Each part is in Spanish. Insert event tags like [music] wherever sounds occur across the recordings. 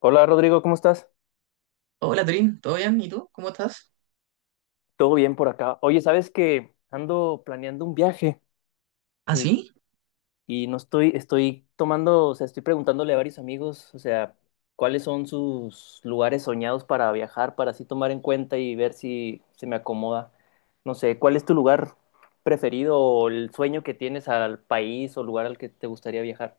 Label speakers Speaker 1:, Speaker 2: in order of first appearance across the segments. Speaker 1: Hola Rodrigo, ¿cómo estás?
Speaker 2: Hola Trin, ¿todo bien? ¿Y tú? ¿Cómo estás?
Speaker 1: ¿Todo bien por acá? Oye, ¿sabes que ando planeando un viaje
Speaker 2: ¿Ah,
Speaker 1: y,
Speaker 2: sí?
Speaker 1: y no estoy, estoy tomando, o sea, estoy preguntándole a varios amigos, o sea, cuáles son sus lugares soñados para viajar, para así tomar en cuenta y ver si se me acomoda. No sé, ¿cuál es tu lugar preferido o el sueño que tienes al país o lugar al que te gustaría viajar?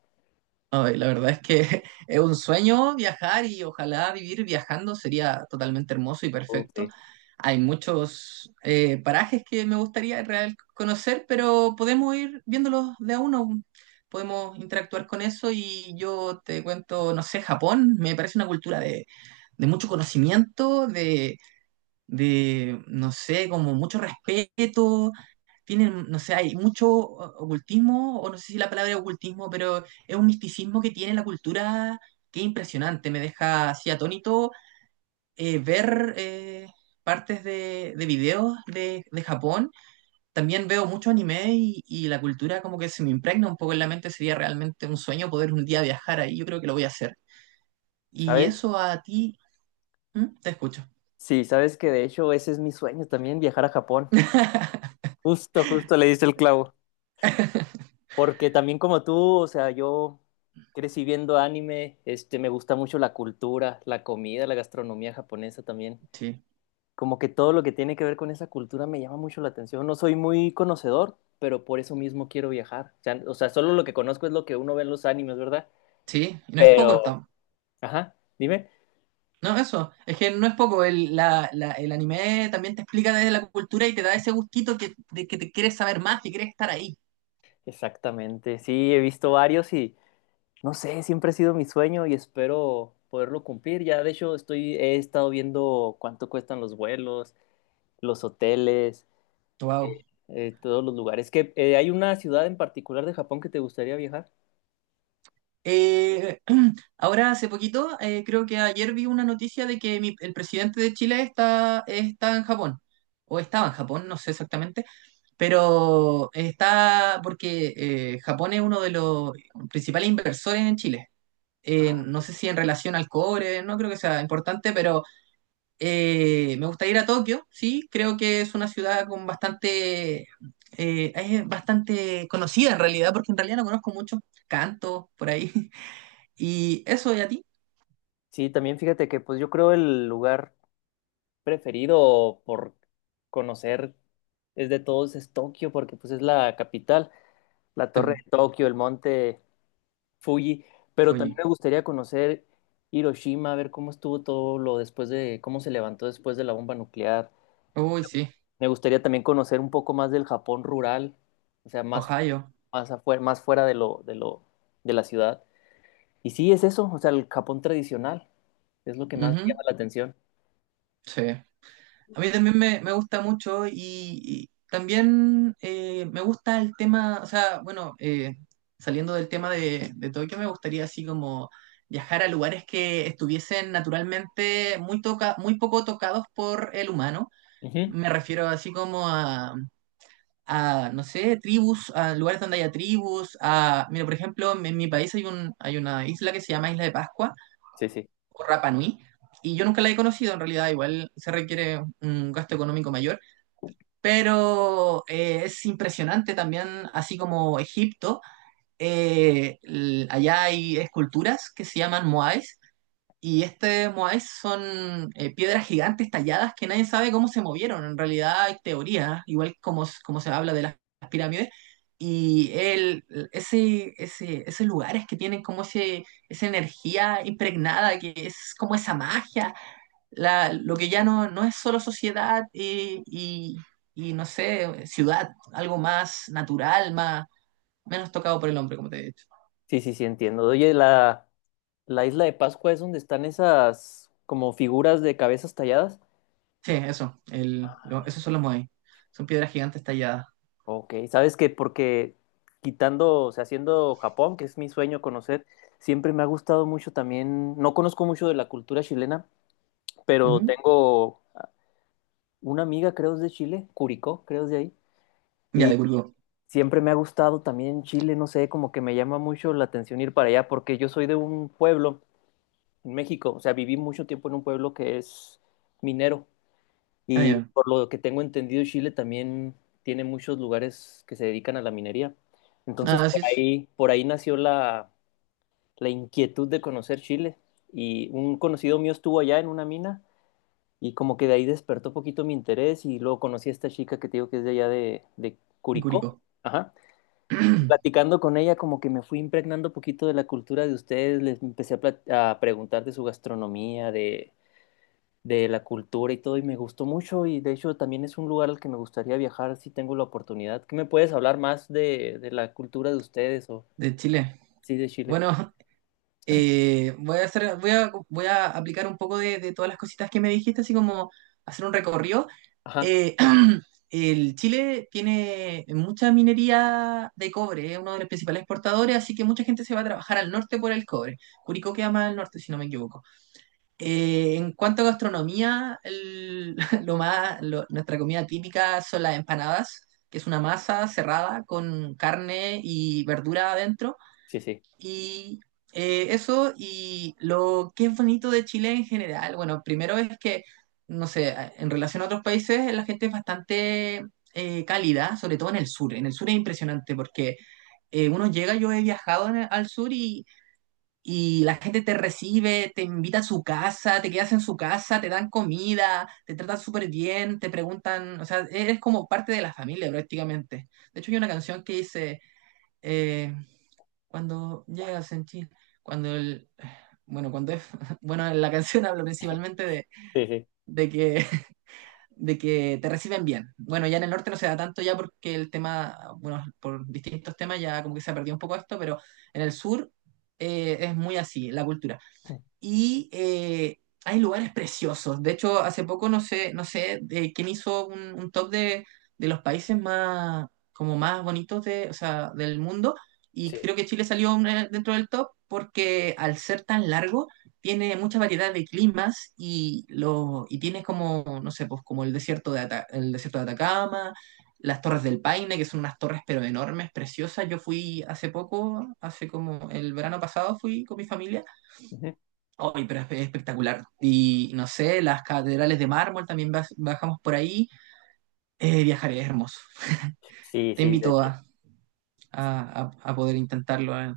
Speaker 2: Ay, la verdad es que [laughs] es un sueño viajar y ojalá vivir viajando sería totalmente hermoso y
Speaker 1: Uf,
Speaker 2: perfecto.
Speaker 1: sí.
Speaker 2: Hay muchos parajes que me gustaría en real conocer, pero podemos ir viéndolos de a uno. Podemos interactuar con eso y yo te cuento, no sé, Japón me parece una cultura de mucho conocimiento, de, no sé, como mucho respeto tienen, no sé, hay mucho ocultismo, o no sé si la palabra es ocultismo, pero es un misticismo que tiene la cultura que es impresionante. Me deja así atónito ver partes de videos de Japón. También veo mucho anime y la cultura como que se me impregna un poco en la mente. Sería realmente un sueño poder un día viajar ahí. Yo creo que lo voy a hacer. Y
Speaker 1: ¿Sabes?
Speaker 2: eso a ti, ¿Mm? Te escucho.
Speaker 1: Sí, sabes que de hecho ese es mi sueño también, viajar a Japón.
Speaker 2: [laughs]
Speaker 1: Justo, justo le diste el clavo. Porque también como tú, o sea, yo crecí viendo anime, este, me gusta mucho la cultura, la comida, la gastronomía japonesa también.
Speaker 2: Sí,
Speaker 1: Como que todo lo que tiene que ver con esa cultura me llama mucho la atención. No soy muy conocedor, pero por eso mismo quiero viajar. O sea, solo lo que conozco es lo que uno ve en los animes, ¿verdad?
Speaker 2: sí, y no es
Speaker 1: Pero,
Speaker 2: poco, tam-
Speaker 1: ajá, dime.
Speaker 2: No, eso, es que no es poco, el, la- la- el anime también te explica desde la cultura y te da ese gustito que, de que te quieres saber más, que quieres estar ahí.
Speaker 1: Exactamente. Sí, he visto varios y no sé, siempre ha sido mi sueño y espero poderlo cumplir. Ya, de hecho, he estado viendo cuánto cuestan los vuelos los hoteles,
Speaker 2: Wow.
Speaker 1: todos los lugares. ¿Que hay una ciudad en particular de Japón que te gustaría viajar?
Speaker 2: Eh, [clears throat] ahora, hace poquito, creo que ayer vi una noticia de que mi- el presidente de Chile está, está en Japón, o estaba en Japón, no sé exactamente, pero está, porque Japón es uno de los principales inversores en Chile.
Speaker 1: Ah,
Speaker 2: No sé si en relación al cobre, no creo que sea importante, pero me gusta ir a Tokio, sí, creo que es una ciudad con bastante, es bastante conocida en realidad, porque en realidad no conozco mucho, canto por ahí. [laughs] Y eso, ¿y a ti?
Speaker 1: sí, también fíjate que pues yo creo el lugar preferido por conocer es de todos es Tokio, porque pues es la capital, la torre de Tokio, el monte Fuji, pero también
Speaker 2: Oye,
Speaker 1: me gustaría conocer Hiroshima, ver cómo estuvo todo lo después de, cómo se levantó después de la bomba nuclear.
Speaker 2: uy, sí,
Speaker 1: Me gustaría también conocer un poco más del Japón rural, o sea, más,
Speaker 2: Ohio.
Speaker 1: más afuera, más fuera de lo, de la ciudad. Y sí, es eso, o sea, el Japón tradicional es lo que más
Speaker 2: Ujú.
Speaker 1: me llama la atención.
Speaker 2: Sí. A mí también me gusta mucho y también me gusta el tema, o sea, bueno, saliendo del tema de Tokio, me gustaría así como viajar a lugares que estuviesen naturalmente muy, toca, muy poco tocados por el humano.
Speaker 1: Ujú.
Speaker 2: Me refiero así como a, no sé, tribus, a lugares donde haya tribus, a, mira, por ejemplo, en mi país hay un, hay una isla que se llama Isla de Pascua
Speaker 1: Sí, sí,
Speaker 2: o Rapa Nui. Y yo nunca la he conocido, en realidad, igual se requiere un gasto económico mayor, pero es impresionante también, así como Egipto, allá hay esculturas que se llaman moais, y este Moai son piedras gigantes talladas que nadie sabe cómo se movieron. En realidad hay teorías, igual como, s- como se habla de las pirámides. Y el, ese, esos lugares que tienen como ese, esa energía impregnada, que es como esa magia, la, lo que ya no, no es solo sociedad y, no sé, ciudad, algo más natural, más, menos tocado por el hombre, como te he dicho.
Speaker 1: sí, sí, sí, entiendo. Oye, la isla de Pascua es donde están esas como figuras de cabezas talladas.
Speaker 2: Sí, eso, el, lo- esos son los Moai. Son piedras gigantes talladas.
Speaker 1: Ok, ¿sabes qué? Porque quitando, o sea, haciendo Japón, que es mi sueño conocer, siempre me ha gustado mucho también, no conozco mucho de la cultura chilena, pero
Speaker 2: Ujú.
Speaker 1: tengo una amiga, creo, es de Chile, Curicó, creo, es de ahí.
Speaker 2: Ya, de Curicó.
Speaker 1: Siempre me ha gustado también Chile, no sé, como que me llama mucho la atención ir para allá, porque yo soy de un pueblo en México, o sea, viví mucho tiempo en un pueblo que es minero
Speaker 2: Ah,
Speaker 1: y
Speaker 2: ya.
Speaker 1: por lo que tengo entendido, Chile también tiene muchos lugares que se dedican a la minería.
Speaker 2: Ah,
Speaker 1: Entonces, por
Speaker 2: así es,
Speaker 1: ahí, por ahí nació la, la inquietud de conocer Chile y un conocido mío estuvo allá en una mina y como que de ahí despertó poquito mi interés y luego conocí a esta chica que te digo que es de allá de
Speaker 2: de
Speaker 1: Curicó.
Speaker 2: Curicó.
Speaker 1: Ajá. Y
Speaker 2: [clears throat]
Speaker 1: platicando con ella, como que me fui impregnando poquito de la cultura de ustedes, les empecé a, plat- a preguntar de su gastronomía, de la cultura y todo, y me gustó mucho, y de hecho también es un lugar al que me gustaría viajar si tengo la oportunidad. ¿Qué me puedes hablar más de la cultura de ustedes o
Speaker 2: De Chile.
Speaker 1: sí de Chile?
Speaker 2: Bueno, [laughs] voy a hacer, voy a aplicar un poco de todas las cositas que me dijiste, así como hacer un recorrido.
Speaker 1: Ajá,
Speaker 2: Eh, [clears throat] el Chile tiene mucha minería de cobre, es uno de los principales exportadores, así que mucha gente se va a trabajar al norte por el cobre. Curicó queda más al norte, si no me equivoco. En cuanto a gastronomía, el- [laughs] lo más, lo- nuestra comida típica son las empanadas, que es una masa cerrada con carne y verdura adentro.
Speaker 1: sí, sí,
Speaker 2: Y eso, y lo que es bonito de Chile en general, bueno, primero es que, no sé, en relación a otros países, la gente es bastante cálida, sobre todo en el sur. En el sur es impresionante porque uno llega, yo he viajado en el- al sur y la gente te recibe, te invita a su casa, te quedas en su casa, te dan comida, te tratan súper bien, te preguntan, o sea, eres como parte de la familia prácticamente. De hecho, hay una canción que dice, eh, cuando llegas en Chile, cuando el... Bueno, cuando es, [laughs] bueno, la canción [laughs] habla principalmente
Speaker 1: sí, sí.
Speaker 2: de que, [laughs] de que te reciben bien. Bueno, ya en el norte no se da tanto ya porque el tema, bueno, por distintos temas ya como que se ha perdido un poco esto, pero en el sur es muy así, la cultura
Speaker 1: [clears throat]
Speaker 2: y eh, hay lugares preciosos. De hecho, hace poco no sé, no sé quién hizo un top de los países más, como más bonitos de, o sea, del mundo y
Speaker 1: Sí.
Speaker 2: creo que Chile salió un- dentro del top porque al ser tan largo tiene mucha variedad de climas y, lo, y tiene como, no sé, pues como el desierto de, Ata- el desierto de Atacama. Las Torres del Paine, que son unas torres pero enormes, preciosas. Yo fui hace poco, hace como el verano pasado, fui con mi familia
Speaker 1: Ujú.
Speaker 2: hoy, pero es espectacular. Y no sé, las catedrales de mármol también baj- bajamos por ahí. Viajar es hermoso. [laughs]
Speaker 1: Sí,
Speaker 2: Te
Speaker 1: sí, de
Speaker 2: invito
Speaker 1: hecho.
Speaker 2: a poder intentarlo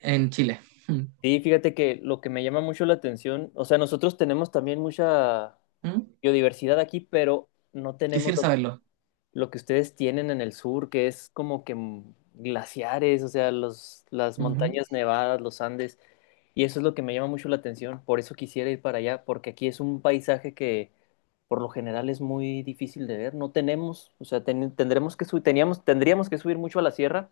Speaker 2: en Chile. Mm,
Speaker 1: Sí, fíjate que lo que me llama mucho la atención, o sea, nosotros tenemos también mucha
Speaker 2: mm,
Speaker 1: biodiversidad aquí, pero no tenemos
Speaker 2: quisiera saberlo.
Speaker 1: lo que ustedes tienen en el sur, que es como que mm, glaciares, o sea, los, las
Speaker 2: Ujú,
Speaker 1: montañas nevadas, los Andes, y eso es lo que me llama mucho la atención, por eso quisiera ir para allá, porque aquí es un paisaje que por lo general es muy difícil de ver, no tenemos, o sea, ten- tendremos que subir, teníamos, tendríamos que subir mucho a la sierra,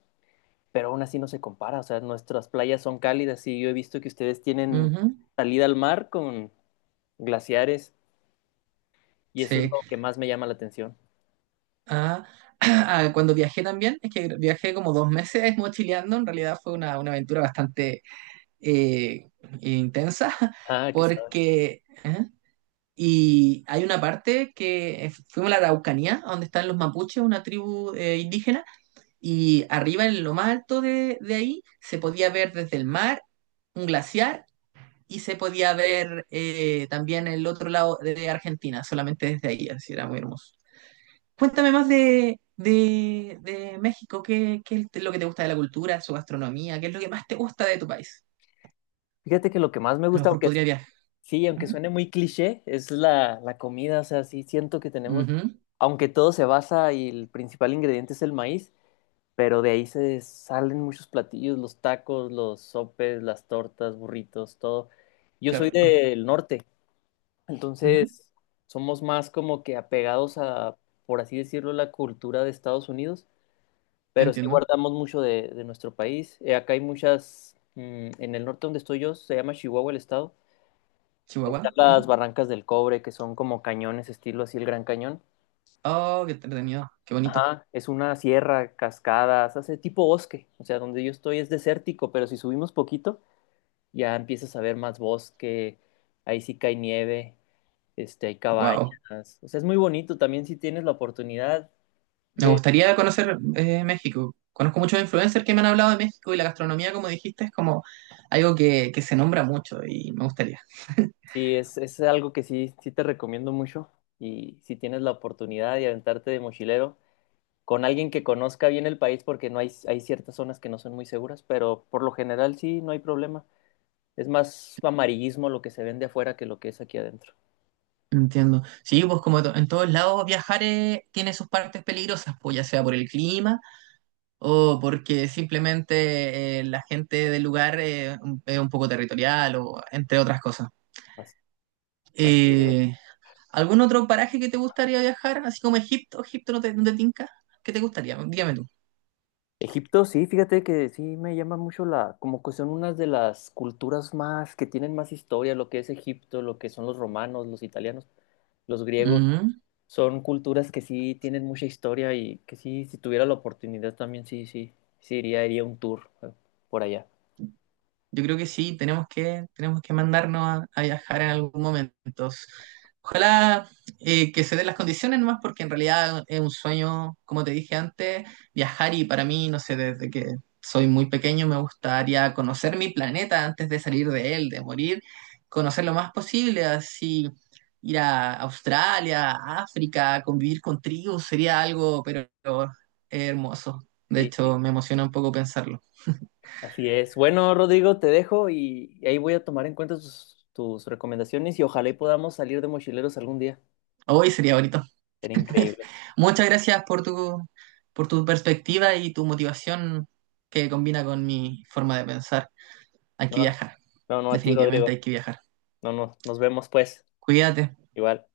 Speaker 1: pero aún así no se compara, o sea, nuestras playas son cálidas y yo he visto que ustedes tienen
Speaker 2: ujú,
Speaker 1: salida al mar con glaciares, y eso es
Speaker 2: sí.
Speaker 1: lo que más me llama la atención.
Speaker 2: Ah, [clears throat] ah, cuando viajé también, es que viajé como dos meses mochileando. En realidad fue una aventura bastante eh, intensa [laughs]
Speaker 1: Ah, que sabe.
Speaker 2: porque... ¿eh? Y hay una parte que fuimos a la Araucanía, donde están los mapuches, una tribu indígena, y arriba en lo más alto de ahí se podía ver desde el mar un glaciar y se podía ver también el otro lado de Argentina, solamente desde ahí, así era muy hermoso. Cuéntame más de México, ¿qué, qué es lo que te gusta de la cultura, su gastronomía? ¿Qué es lo que más te gusta de tu país?
Speaker 1: Fíjate que lo que más me
Speaker 2: A lo
Speaker 1: gusta,
Speaker 2: mejor
Speaker 1: aunque
Speaker 2: podría viajar.
Speaker 1: sí, aunque
Speaker 2: Ujú,
Speaker 1: suene muy cliché, es la, la comida, o sea, sí siento que tenemos,
Speaker 2: ujú,
Speaker 1: aunque todo se basa y el principal ingrediente es el maíz, pero de ahí se salen muchos platillos, los tacos, los sopes, las tortas, burritos, todo. Yo
Speaker 2: qué
Speaker 1: soy
Speaker 2: rico.
Speaker 1: del norte,
Speaker 2: Ujú.
Speaker 1: entonces somos más como que apegados a, por así decirlo, la cultura de Estados Unidos, pero sí
Speaker 2: Entiendo.
Speaker 1: guardamos mucho de nuestro país. Acá hay muchas, mm, en el norte donde estoy yo, se llama Chihuahua el estado. Están
Speaker 2: Chihuahua.
Speaker 1: las
Speaker 2: ¿Mm?
Speaker 1: Barrancas del Cobre, que son como cañones, estilo así el Gran Cañón.
Speaker 2: Oh, qué entretenido, qué bonito.
Speaker 1: Ajá, es una sierra, cascadas, hace tipo bosque. O sea, donde yo estoy es desértico, pero si subimos poquito, ya empiezas a ver más bosque. Ahí sí cae nieve, este, hay cabañas.
Speaker 2: Wow.
Speaker 1: O sea, es muy bonito también si tienes la oportunidad
Speaker 2: Me
Speaker 1: de...
Speaker 2: gustaría conocer México. Conozco muchos influencers que me han hablado de México y la gastronomía, como dijiste, es como algo que se nombra mucho y me gustaría.
Speaker 1: Sí, es algo que sí, sí te recomiendo mucho. Y si tienes la oportunidad de aventarte de mochilero, con alguien que conozca bien el país porque no hay, hay ciertas zonas que no son muy seguras, pero por lo general sí, no hay problema. Es más amarillismo lo que se vende afuera que lo que es aquí adentro.
Speaker 2: Entiendo. Sí, pues como to- en todos lados viajar tiene sus partes peligrosas, pues ya sea por el clima o porque simplemente la gente del lugar es un poco territorial o entre otras cosas.
Speaker 1: Así, así es.
Speaker 2: Eh, ¿Algún otro paraje que te gustaría viajar? Así como Egipto, Egipto no te tinca. ¿Qué te gustaría? Dígame tú.
Speaker 1: Egipto, sí, fíjate que sí me llama mucho la, como que son unas de las culturas más, que tienen más historia, lo que es Egipto, lo que son los romanos, los italianos, los griegos,
Speaker 2: Ujú.
Speaker 1: son culturas que sí tienen mucha historia y que sí, si tuviera la oportunidad también sí, sí, iría, iría un tour por allá.
Speaker 2: Yo creo que sí, tenemos que mandarnos a viajar en algún momento. Ojalá que se den las condiciones nomás, porque en realidad es un sueño, como te dije antes, viajar y para mí, no sé, desde que soy muy pequeño me gustaría conocer mi planeta antes de salir de él, de morir, conocer lo más posible, así ir a Australia, a África, convivir con tribus, sería algo, pero hermoso. De
Speaker 1: Sí, sí.
Speaker 2: hecho, me emociona un poco pensarlo.
Speaker 1: Así es. Bueno, Rodrigo, te dejo y ahí voy a tomar en cuenta tus, tus recomendaciones y ojalá y podamos salir de mochileros algún día.
Speaker 2: Hoy sería bonito.
Speaker 1: Sería
Speaker 2: [laughs]
Speaker 1: increíble.
Speaker 2: Muchas gracias por tu perspectiva y tu motivación que combina con mi forma de pensar. Hay
Speaker 1: No,
Speaker 2: que viajar,
Speaker 1: no a ti,
Speaker 2: definitivamente
Speaker 1: Rodrigo.
Speaker 2: hay que viajar.
Speaker 1: No, no, nos vemos pues.
Speaker 2: Cuídate.
Speaker 1: Igual.